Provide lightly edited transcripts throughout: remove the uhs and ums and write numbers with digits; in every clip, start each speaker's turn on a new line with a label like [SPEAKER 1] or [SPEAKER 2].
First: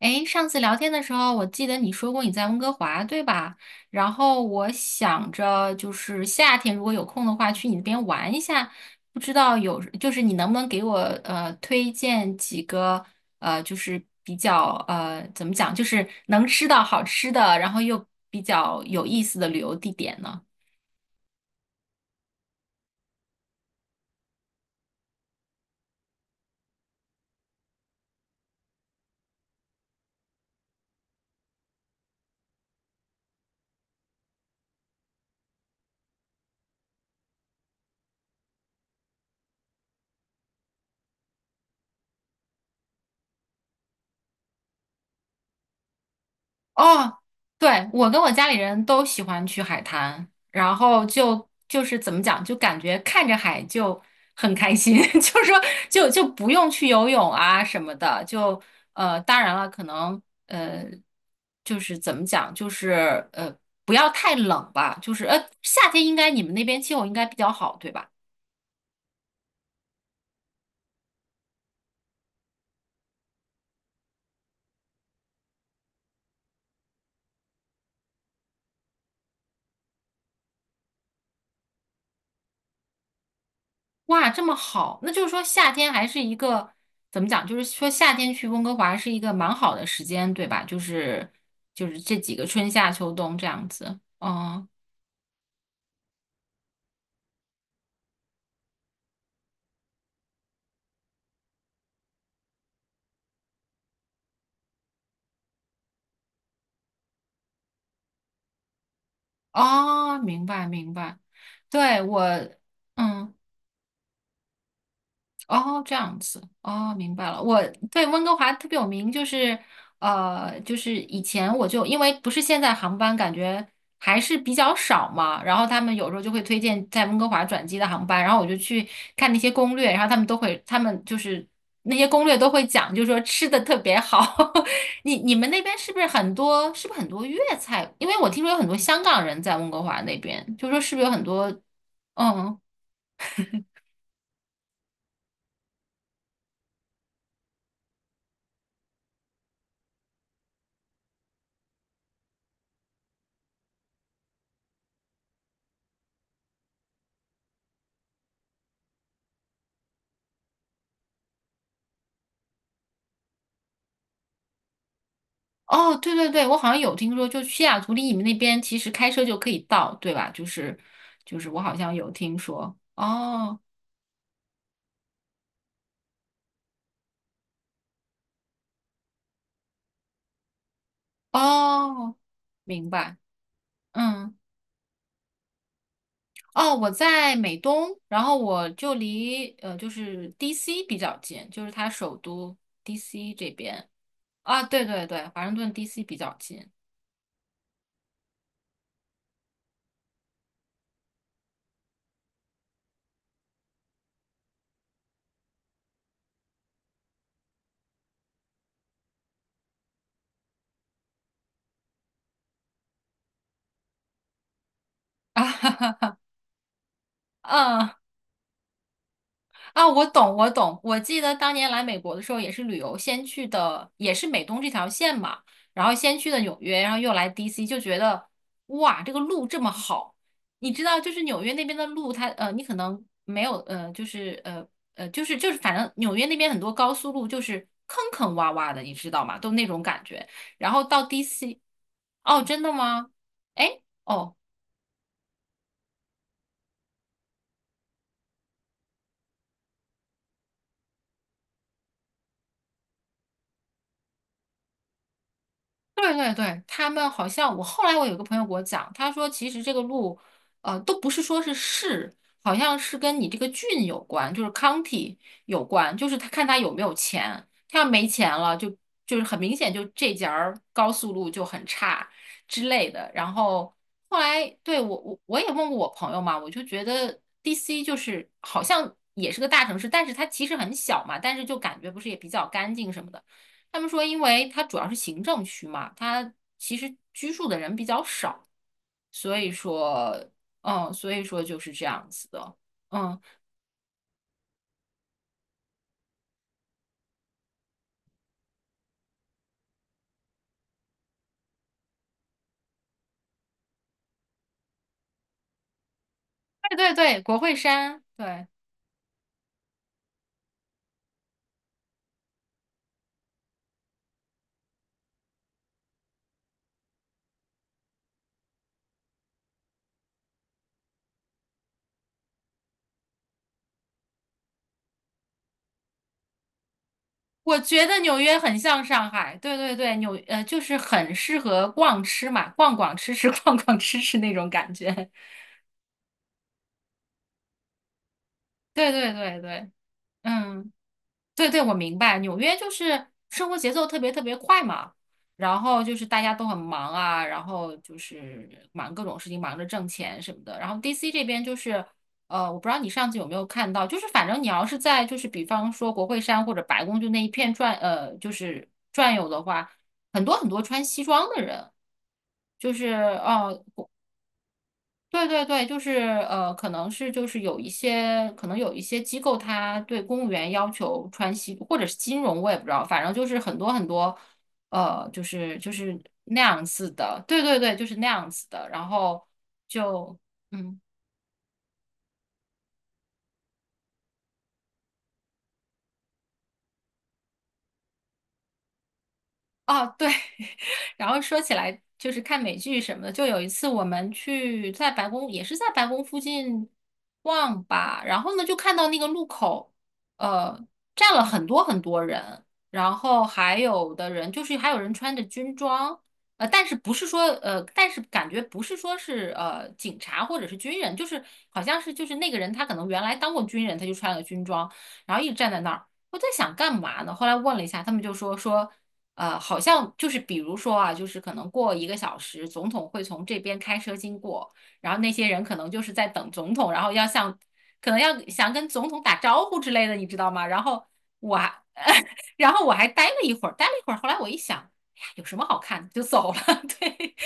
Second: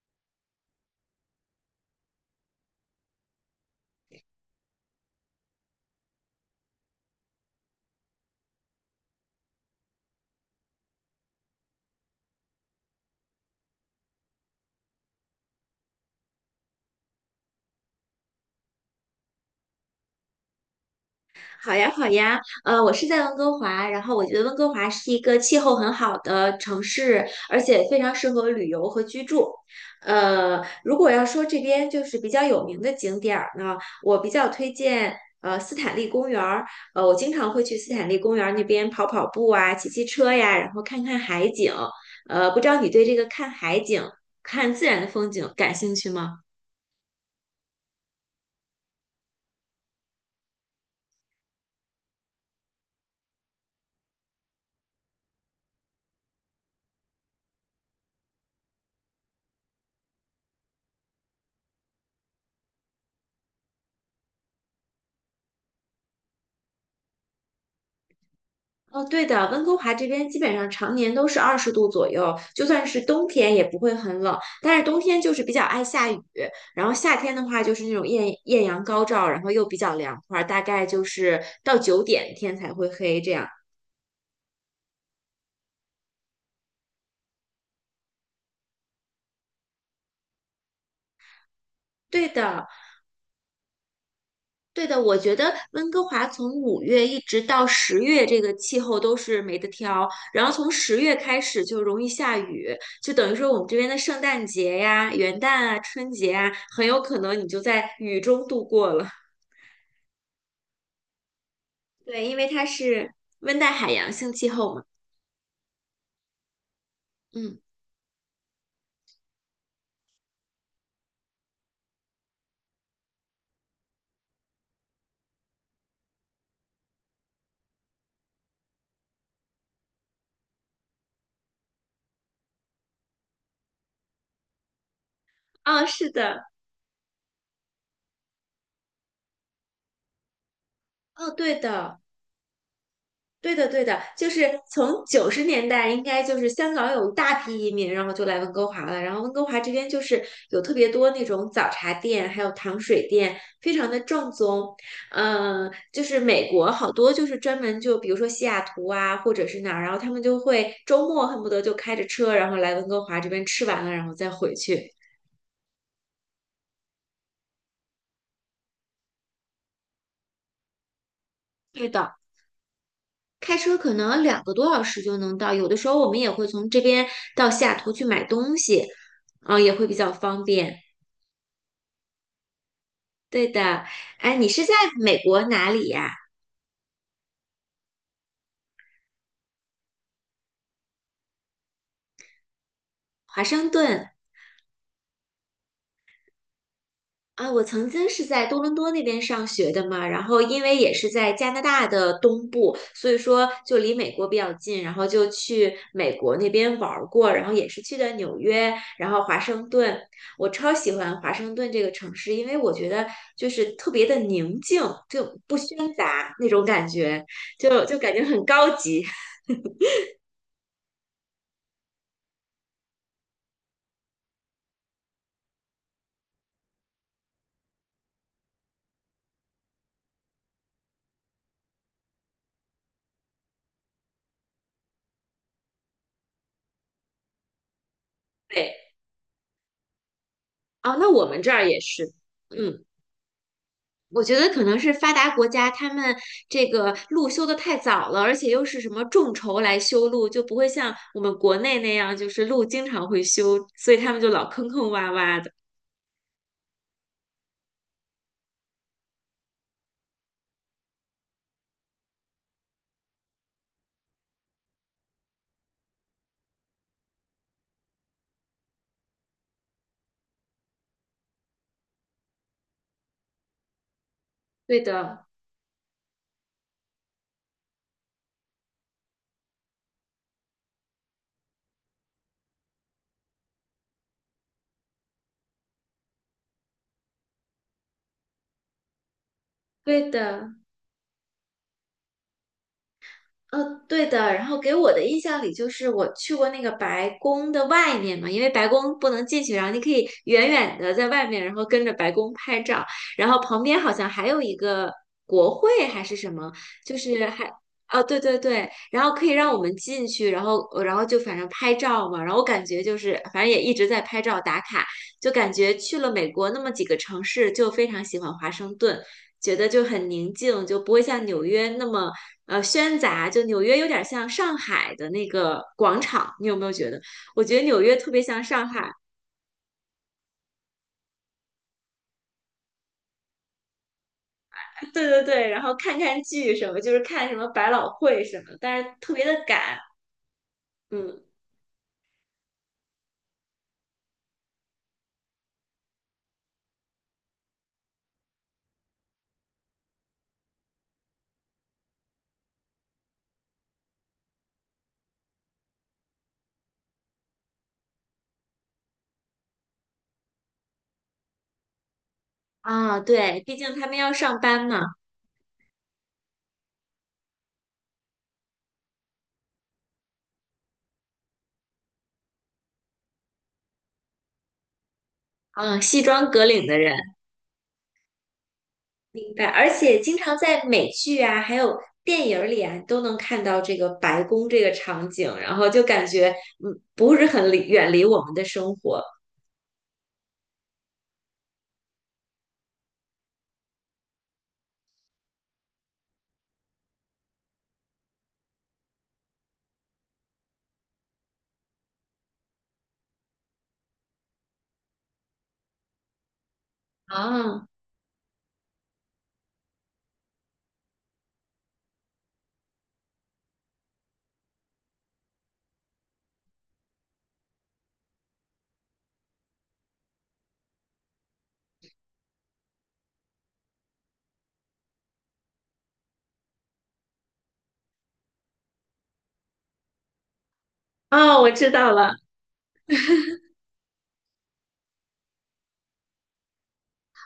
[SPEAKER 1] 诶，上次聊天的时候，我记得你说过你在温哥华，对吧？然后我想着就是夏天如果有空的话，去你那边玩一下。不知道有，就是你能不能给我推荐几个就是比较怎么讲，就是能吃到好吃的，然后又比较有意思的旅游地点呢？
[SPEAKER 2] 好呀，好呀，我是在温哥华，然后我觉得温哥华是一个气候很好的城市，而且非常适合旅游和居住。如果要说这边就是比较有名的景点儿呢，我比较推荐斯坦利公园儿，我经常会去斯坦利公园儿那边跑跑步啊，骑骑车呀，然后看看海景。不知道你对这个看海景、看自然的风景感兴趣吗？
[SPEAKER 1] 哦，对，我跟我家里人都喜欢去海滩，然后就是怎么讲，就感觉看着海就很开心，就是说就不用去游泳啊什么的，就当然了，可能呃，就是怎么讲，就是不要太冷吧，就是夏天应该你们那边气候应该比较好，对吧？
[SPEAKER 2] 哦，对的，温哥华这边基本上常年都是20度左右，就算是冬天也不会很冷，但是冬天就是比较爱下雨，然后夏天的话就是那种艳艳阳高照，然后又比较凉快儿大概就是到9点天才会黑这样。
[SPEAKER 1] 哇，这么好，那就是说夏天还是一个怎么讲？就是说夏天去温哥华是一个蛮好的时间，对吧？就是这
[SPEAKER 2] 对
[SPEAKER 1] 几个
[SPEAKER 2] 的，
[SPEAKER 1] 春夏秋冬这样子。嗯，
[SPEAKER 2] 对的，我觉得温哥华从5月一直到十月，这个气候都是没得挑。然后从十月开始就容易下雨，就等于说我们这边的圣诞节呀、元旦啊、春节啊，很有可能你就在雨中度过了。
[SPEAKER 1] 哦，明白明白。对，我，
[SPEAKER 2] 对，因为它是
[SPEAKER 1] 嗯。
[SPEAKER 2] 温带海洋性气候嘛。
[SPEAKER 1] 哦，这样子，哦，明白了。
[SPEAKER 2] 嗯，
[SPEAKER 1] 我对温哥华特别有名，就是就是以前我就因为不是现在航班感觉还是比较少嘛，然后他们有时候就会推荐在温哥华转机的航班，然后我就去看那些攻略，然后他们都会，他们就是那些攻略都会讲，就是说吃的特别好。你们那边
[SPEAKER 2] 哦，
[SPEAKER 1] 是不是
[SPEAKER 2] 是
[SPEAKER 1] 很
[SPEAKER 2] 的，
[SPEAKER 1] 多？是不是很多粤菜？因为我听说有很多香港人在温哥华那边，就说是不是有很
[SPEAKER 2] 哦，
[SPEAKER 1] 多？
[SPEAKER 2] 对的。
[SPEAKER 1] 嗯。
[SPEAKER 2] 对的，对的，就是从90年代，应该就是香港有一大批移民，然后就来温哥华了。然后温哥华这边就是有特别多那种早茶店，还有糖水店，非常的正宗。就是美国好多就是专门就比如说西雅图啊，或者是哪儿，然后他们就会周末恨不得就开着车，然后来温哥华这边吃完了，然后再回去。
[SPEAKER 1] 哦，对对对，我好像有听说，就西雅图离你们那边其实开车就可以到，对吧？就是我好
[SPEAKER 2] 对
[SPEAKER 1] 像有
[SPEAKER 2] 的，
[SPEAKER 1] 听说。
[SPEAKER 2] 开
[SPEAKER 1] 哦
[SPEAKER 2] 车可能2个多小时就能到，有的时候我们也会从这边到西雅图去买东西，也会比较方便。
[SPEAKER 1] 哦，明白。
[SPEAKER 2] 对的，哎，
[SPEAKER 1] 嗯，
[SPEAKER 2] 你是在美国哪里呀？
[SPEAKER 1] 哦，我在美东，然后我就离就是 DC 比较近，就是它首都 DC
[SPEAKER 2] 华
[SPEAKER 1] 这
[SPEAKER 2] 盛
[SPEAKER 1] 边。
[SPEAKER 2] 顿
[SPEAKER 1] 啊，对对对，华盛顿 DC 比较近。
[SPEAKER 2] 啊，我曾经是在多伦多那边上学的嘛，然后因为也是在加拿大的东部，所以说就离美国比较近，然后就去美国那边玩儿过，然后也是去的纽约，然后华盛顿，我超喜欢华盛顿这个城市，因为我觉得就是特别的宁静，就
[SPEAKER 1] 啊，
[SPEAKER 2] 不
[SPEAKER 1] 哈
[SPEAKER 2] 喧
[SPEAKER 1] 哈，
[SPEAKER 2] 杂那种感觉，就感觉很高级。
[SPEAKER 1] 啊，我懂，我懂。我记得当年来美国的时候，也是旅游，先去的也是美东这条线嘛，然后先去的纽约，然后又来 DC，就觉得哇，这个路这么好。你知道，就是纽约那边的路它，你可能没有，就是，反正纽约那边很多高速路就是坑坑洼洼的，
[SPEAKER 2] 对，
[SPEAKER 1] 你知道吗？都那种感觉。然后
[SPEAKER 2] 哦，
[SPEAKER 1] 到
[SPEAKER 2] 那我们这
[SPEAKER 1] DC，
[SPEAKER 2] 儿也是，
[SPEAKER 1] 哦，真的
[SPEAKER 2] 嗯。
[SPEAKER 1] 吗？哎。
[SPEAKER 2] 我
[SPEAKER 1] 哦，
[SPEAKER 2] 觉得可能是发达国家他们这个路修得太早了，而且又是什么众筹来修路，就不会像我们国内那样，就是路经常会修，所以他们就老坑坑洼洼的。
[SPEAKER 1] 对对对，他们好像我后来我有个朋友给我讲，他说其实这个路，都不是说是市，好像是跟你这个郡有关，就是 county 有关，就是他看他有没有钱，他要没钱了，就是很明显就这节儿高速路就很差之类的。然后后来，对，
[SPEAKER 2] 对
[SPEAKER 1] 我我
[SPEAKER 2] 的，
[SPEAKER 1] 我也问过我朋友嘛，我就觉得 DC 就是好像也是个大城市，但是它其实很小嘛，但是就感觉不是也比较干净什么的。他们说，因为它主要是行政区嘛，它其实居住的人比较少，所以
[SPEAKER 2] 对
[SPEAKER 1] 说，
[SPEAKER 2] 的。
[SPEAKER 1] 所以说就是这样子的，嗯，
[SPEAKER 2] 对的，然后给我的印象里就是我去过那个白宫的外面嘛，因为白宫不能进去，然后你可以远远的在外面，然后跟着白宫拍照，然后旁边好像还有一个国会还是什么，
[SPEAKER 1] 对对
[SPEAKER 2] 就
[SPEAKER 1] 对，
[SPEAKER 2] 是
[SPEAKER 1] 国
[SPEAKER 2] 还，
[SPEAKER 1] 会山，
[SPEAKER 2] 哦，对对
[SPEAKER 1] 对，
[SPEAKER 2] 对，然后可以让我们进去，然后就反正拍照嘛，然后我感觉就是反正也一直在拍照打卡，就感觉去了美国那么几个城市，就非常喜欢华盛顿。觉得就很宁静，就不会像纽约那么喧杂，就纽约有点像上海的那个广场，你有没有觉得？我
[SPEAKER 1] 我
[SPEAKER 2] 觉得纽
[SPEAKER 1] 觉得
[SPEAKER 2] 约特
[SPEAKER 1] 纽
[SPEAKER 2] 别
[SPEAKER 1] 约
[SPEAKER 2] 像
[SPEAKER 1] 很
[SPEAKER 2] 上
[SPEAKER 1] 像
[SPEAKER 2] 海，
[SPEAKER 1] 上海，对对对，就是很适合逛吃嘛，逛逛吃吃，逛逛吃吃那种感觉，
[SPEAKER 2] 对对对，然后看看剧什么，就是看什么百老汇什么，但
[SPEAKER 1] 对
[SPEAKER 2] 是
[SPEAKER 1] 对
[SPEAKER 2] 特别的
[SPEAKER 1] 对对，
[SPEAKER 2] 赶，
[SPEAKER 1] 嗯。
[SPEAKER 2] 嗯
[SPEAKER 1] 对对，我明白，纽约就是生活节奏特别特别快嘛，然后就是大家都很忙啊，然后就是忙各种事情，忙着挣钱什么的。然后 DC 这边就是，我不知道你上次有没有看到，就是反正你要是在就是比方说国会山或者白宫就那一片转，就是转悠的话，很多很多穿西装的人。就是
[SPEAKER 2] 啊，对，毕
[SPEAKER 1] 哦，
[SPEAKER 2] 竟他们要上班嘛，
[SPEAKER 1] 对对对，就是可能是就是有一些，可能有一些机构，它对公务员要求穿西，或者是金融，我也不知道，反正就是很多很多，就是就
[SPEAKER 2] 嗯，
[SPEAKER 1] 是
[SPEAKER 2] 西装
[SPEAKER 1] 那
[SPEAKER 2] 革
[SPEAKER 1] 样
[SPEAKER 2] 领的
[SPEAKER 1] 子
[SPEAKER 2] 人，
[SPEAKER 1] 的，对对对，就是那样子的，然后
[SPEAKER 2] 明白。而且经
[SPEAKER 1] 就
[SPEAKER 2] 常在
[SPEAKER 1] 嗯。
[SPEAKER 2] 美剧啊，还有电影儿里啊，都能看到这个白宫这个场景，然后就感觉不是很远离我们的生活
[SPEAKER 1] 哦对，然后说起来就是看美剧什么的，就有一次我们去在白宫，也是在白宫附近逛吧，然后呢就看到那个路口，呃，站了很多很多人，然后还有的人就是还有人穿着军装，但是不是说
[SPEAKER 2] 啊。
[SPEAKER 1] 但是感觉不是说是警察或者是军人，就是好像是就是那个人他可能原来当过军人，他就穿了个军装，然后一直站在那儿。我在想干嘛呢？后来问了一下，他们就说说，好像就是比如说啊，就是可能过一个小时，总统会从这边开车经过，然后那些人可能就是在等总统，然后要向，可能要想跟总统打招呼之类的，你知道吗？然后我
[SPEAKER 2] 哦，我
[SPEAKER 1] 还，
[SPEAKER 2] 知道了。
[SPEAKER 1] 然后我还待了一会儿，待了一会儿，后来我一想，哎呀，有什么好看的，就走了。对，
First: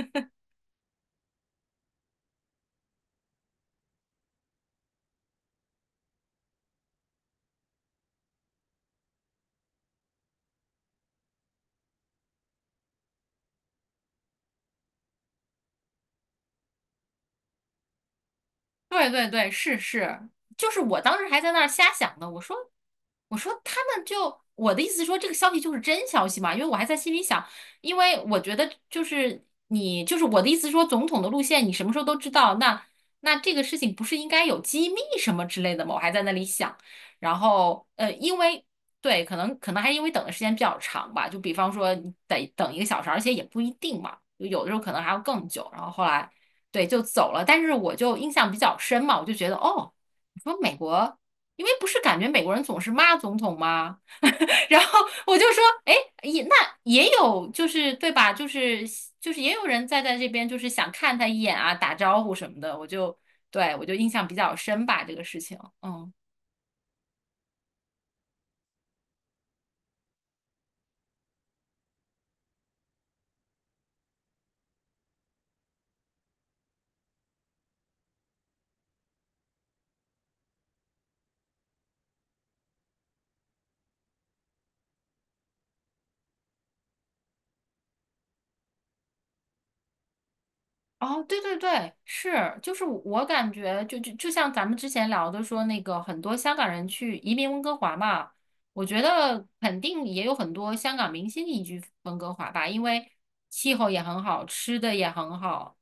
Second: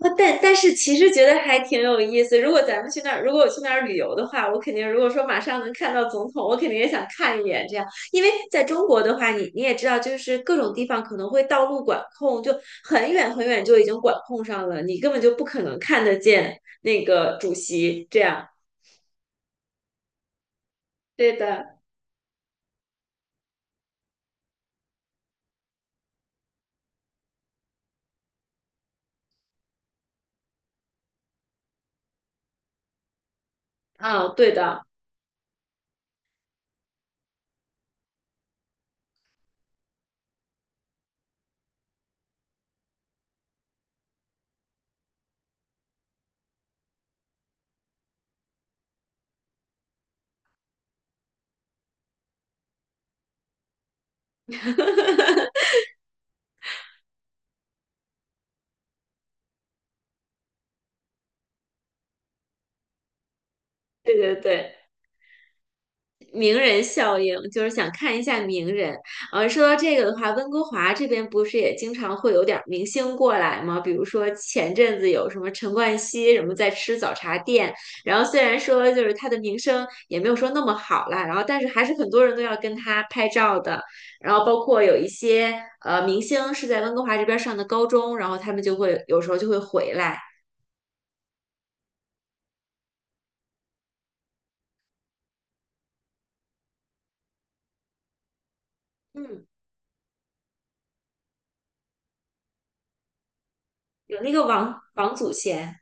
[SPEAKER 2] 哦，但是其实觉得还挺有意思。如果咱们去那儿，如果我去那儿旅游的话，我肯定如果说马上能看到总统，我肯定也想看一眼这样。因为在中国的话，你也知道，就是各种地方可能会道路管控，就很远很远就已经管控上了，你根本就不可能看得见那个主席这样。
[SPEAKER 1] 对对对，是是，就是我当时
[SPEAKER 2] 对
[SPEAKER 1] 还在那儿
[SPEAKER 2] 的，
[SPEAKER 1] 瞎想呢，我说他们就我的意思是说这个消息就是真消息嘛，因为我还在心里想，因为我觉得就是你就是我的意思是说总统的路线你什么时候都知道，那这个事情不是应
[SPEAKER 2] 啊，
[SPEAKER 1] 该
[SPEAKER 2] 对
[SPEAKER 1] 有
[SPEAKER 2] 的，
[SPEAKER 1] 机密什么之类的吗？我还在那里想，然后因为对，可能还因为等的时间比较长吧，就比方说你得等一个小时，而且也不一定嘛，就有的时候可能还要更久，然后后来。对，就走了。但是我就印象比较深嘛，我就觉得哦，你说美国，因为不是感觉美国人总是骂总统吗？然后我就说，哎，也那也有就是对吧？就是也有人在这边就是想看他一眼啊，打招呼什么的。我就对我就印
[SPEAKER 2] 对
[SPEAKER 1] 象
[SPEAKER 2] 对
[SPEAKER 1] 比较
[SPEAKER 2] 对。
[SPEAKER 1] 深吧，这个事情，嗯。
[SPEAKER 2] 名人效应，就是想看一下名人。说到这个的话，温哥华这边不是也经常会有点儿明星过来吗？比如说前阵子有什么陈冠希什么在吃早茶店，然后虽然说就是他的名声也没有说那么好啦，然后但是还是很多人都要跟他拍照的。然后包括有一些明星是在温哥华这边上的高中，然后他们就会有时候就会回来。
[SPEAKER 1] 哦，对对对，是，就是我感觉就像咱们之前聊的说，那个很多香港人去移民温哥华嘛，我觉得
[SPEAKER 2] 嗯，
[SPEAKER 1] 肯定也有很多香港明星移居温哥华吧，因为气候也
[SPEAKER 2] 有
[SPEAKER 1] 很
[SPEAKER 2] 那
[SPEAKER 1] 好，
[SPEAKER 2] 个
[SPEAKER 1] 吃
[SPEAKER 2] 王
[SPEAKER 1] 的也
[SPEAKER 2] 王祖
[SPEAKER 1] 很好。
[SPEAKER 2] 贤，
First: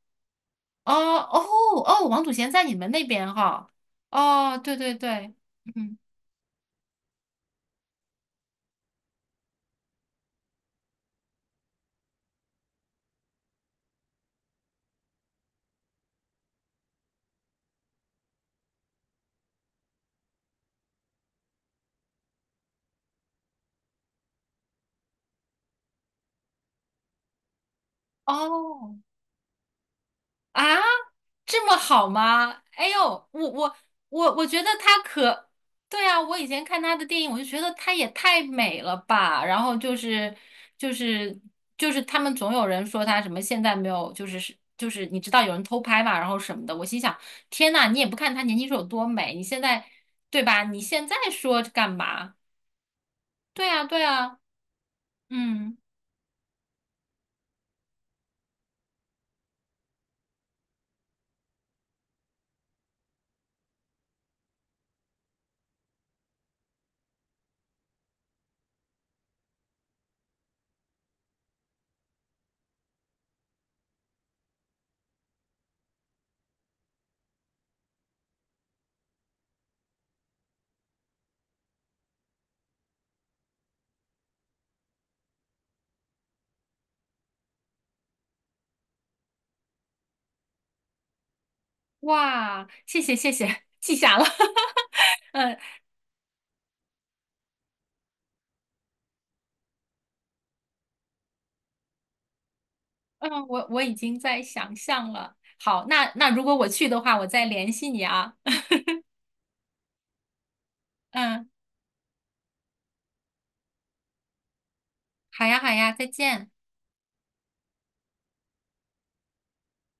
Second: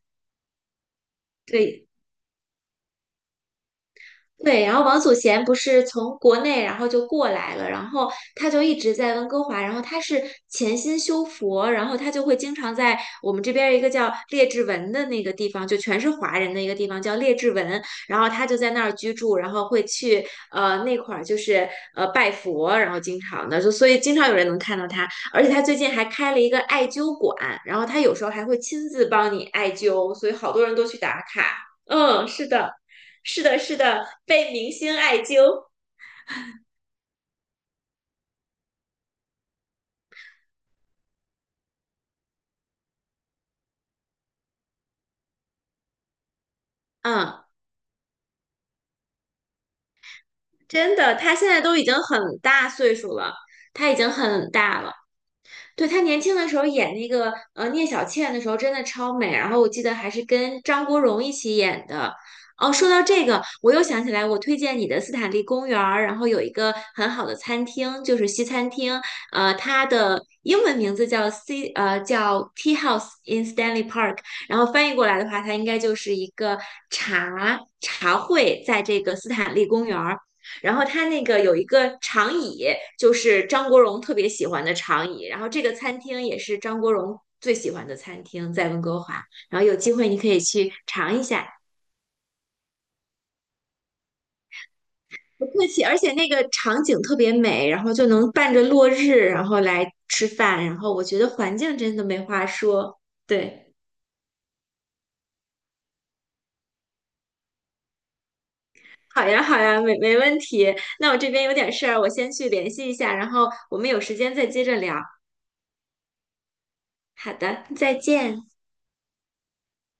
[SPEAKER 1] 哦哦
[SPEAKER 2] 对。
[SPEAKER 1] 哦，王祖贤在你们那边哈。哦，
[SPEAKER 2] 对，然
[SPEAKER 1] 对
[SPEAKER 2] 后
[SPEAKER 1] 对
[SPEAKER 2] 王祖
[SPEAKER 1] 对，
[SPEAKER 2] 贤不是
[SPEAKER 1] 嗯，
[SPEAKER 2] 从国内，然后就过来了，然后他就一直在温哥华，然后他是潜心修佛，然后他就会经常在我们这边儿一个叫列治文的那个地方，就全是华人的一个地方叫列治文，然后他就在那儿居住，然后会去那块儿就是拜佛，然后经常的就所以经常有人能看到他，而且他最近还开了一个艾灸馆，然后他有时候还会亲
[SPEAKER 1] 哦。
[SPEAKER 2] 自帮你艾灸，所以好
[SPEAKER 1] 啊，
[SPEAKER 2] 多人都去打卡。
[SPEAKER 1] 这么好
[SPEAKER 2] 嗯，是
[SPEAKER 1] 吗？
[SPEAKER 2] 的。
[SPEAKER 1] 哎呦，
[SPEAKER 2] 是
[SPEAKER 1] 我
[SPEAKER 2] 的，
[SPEAKER 1] 我
[SPEAKER 2] 是的，
[SPEAKER 1] 我我
[SPEAKER 2] 被
[SPEAKER 1] 觉得
[SPEAKER 2] 明星
[SPEAKER 1] 她
[SPEAKER 2] 艾
[SPEAKER 1] 可，
[SPEAKER 2] 灸。
[SPEAKER 1] 对啊，我以前看她的电影，我就觉得她也太美了吧。然后就是就是他们总有人说她什么现在没有，就是你知道有人偷拍嘛，然后什么的。我心想，
[SPEAKER 2] 嗯，
[SPEAKER 1] 天呐，你也不看她年轻时候有多美，你现在对吧？你
[SPEAKER 2] 真
[SPEAKER 1] 现
[SPEAKER 2] 的，
[SPEAKER 1] 在
[SPEAKER 2] 他现在
[SPEAKER 1] 说
[SPEAKER 2] 都已
[SPEAKER 1] 干
[SPEAKER 2] 经很
[SPEAKER 1] 嘛？
[SPEAKER 2] 大岁数了，
[SPEAKER 1] 对啊，
[SPEAKER 2] 他已
[SPEAKER 1] 对
[SPEAKER 2] 经
[SPEAKER 1] 啊，
[SPEAKER 2] 很大了。
[SPEAKER 1] 嗯，
[SPEAKER 2] 对，她年轻的时候演那个聂小倩的时候真的超美，然后我记得还是跟张国荣一起演的。哦，说到这个，我又想起来，我推荐你的斯坦利公园儿，然后有一个很好的餐厅，就是西餐厅，它的英文名字叫 Tea House in Stanley Park，然后翻译过来的话，它应该就是一个茶会，在这个斯坦利公园儿。然后它那个有一个长椅，就是张国荣特别喜欢的长椅。然后这个餐厅也是张国荣最喜欢的餐厅，在温哥华。然后有机会你可以去尝一下，
[SPEAKER 1] 哇，谢谢谢谢，记下了。
[SPEAKER 2] 不 客气。而且那个场景特别美，然后就能伴着落日，然后来吃饭。然后我觉得环境真的没话说，
[SPEAKER 1] 嗯，我
[SPEAKER 2] 对。
[SPEAKER 1] 我已经在想象了。好，那如果我去的话，我再联系你啊。
[SPEAKER 2] 好呀，好呀，没问题。那我这边
[SPEAKER 1] 嗯，
[SPEAKER 2] 有点事儿，我先去联系一下，然后我们有时间再接着聊。
[SPEAKER 1] 好呀好呀，再见。
[SPEAKER 2] 好的，再见。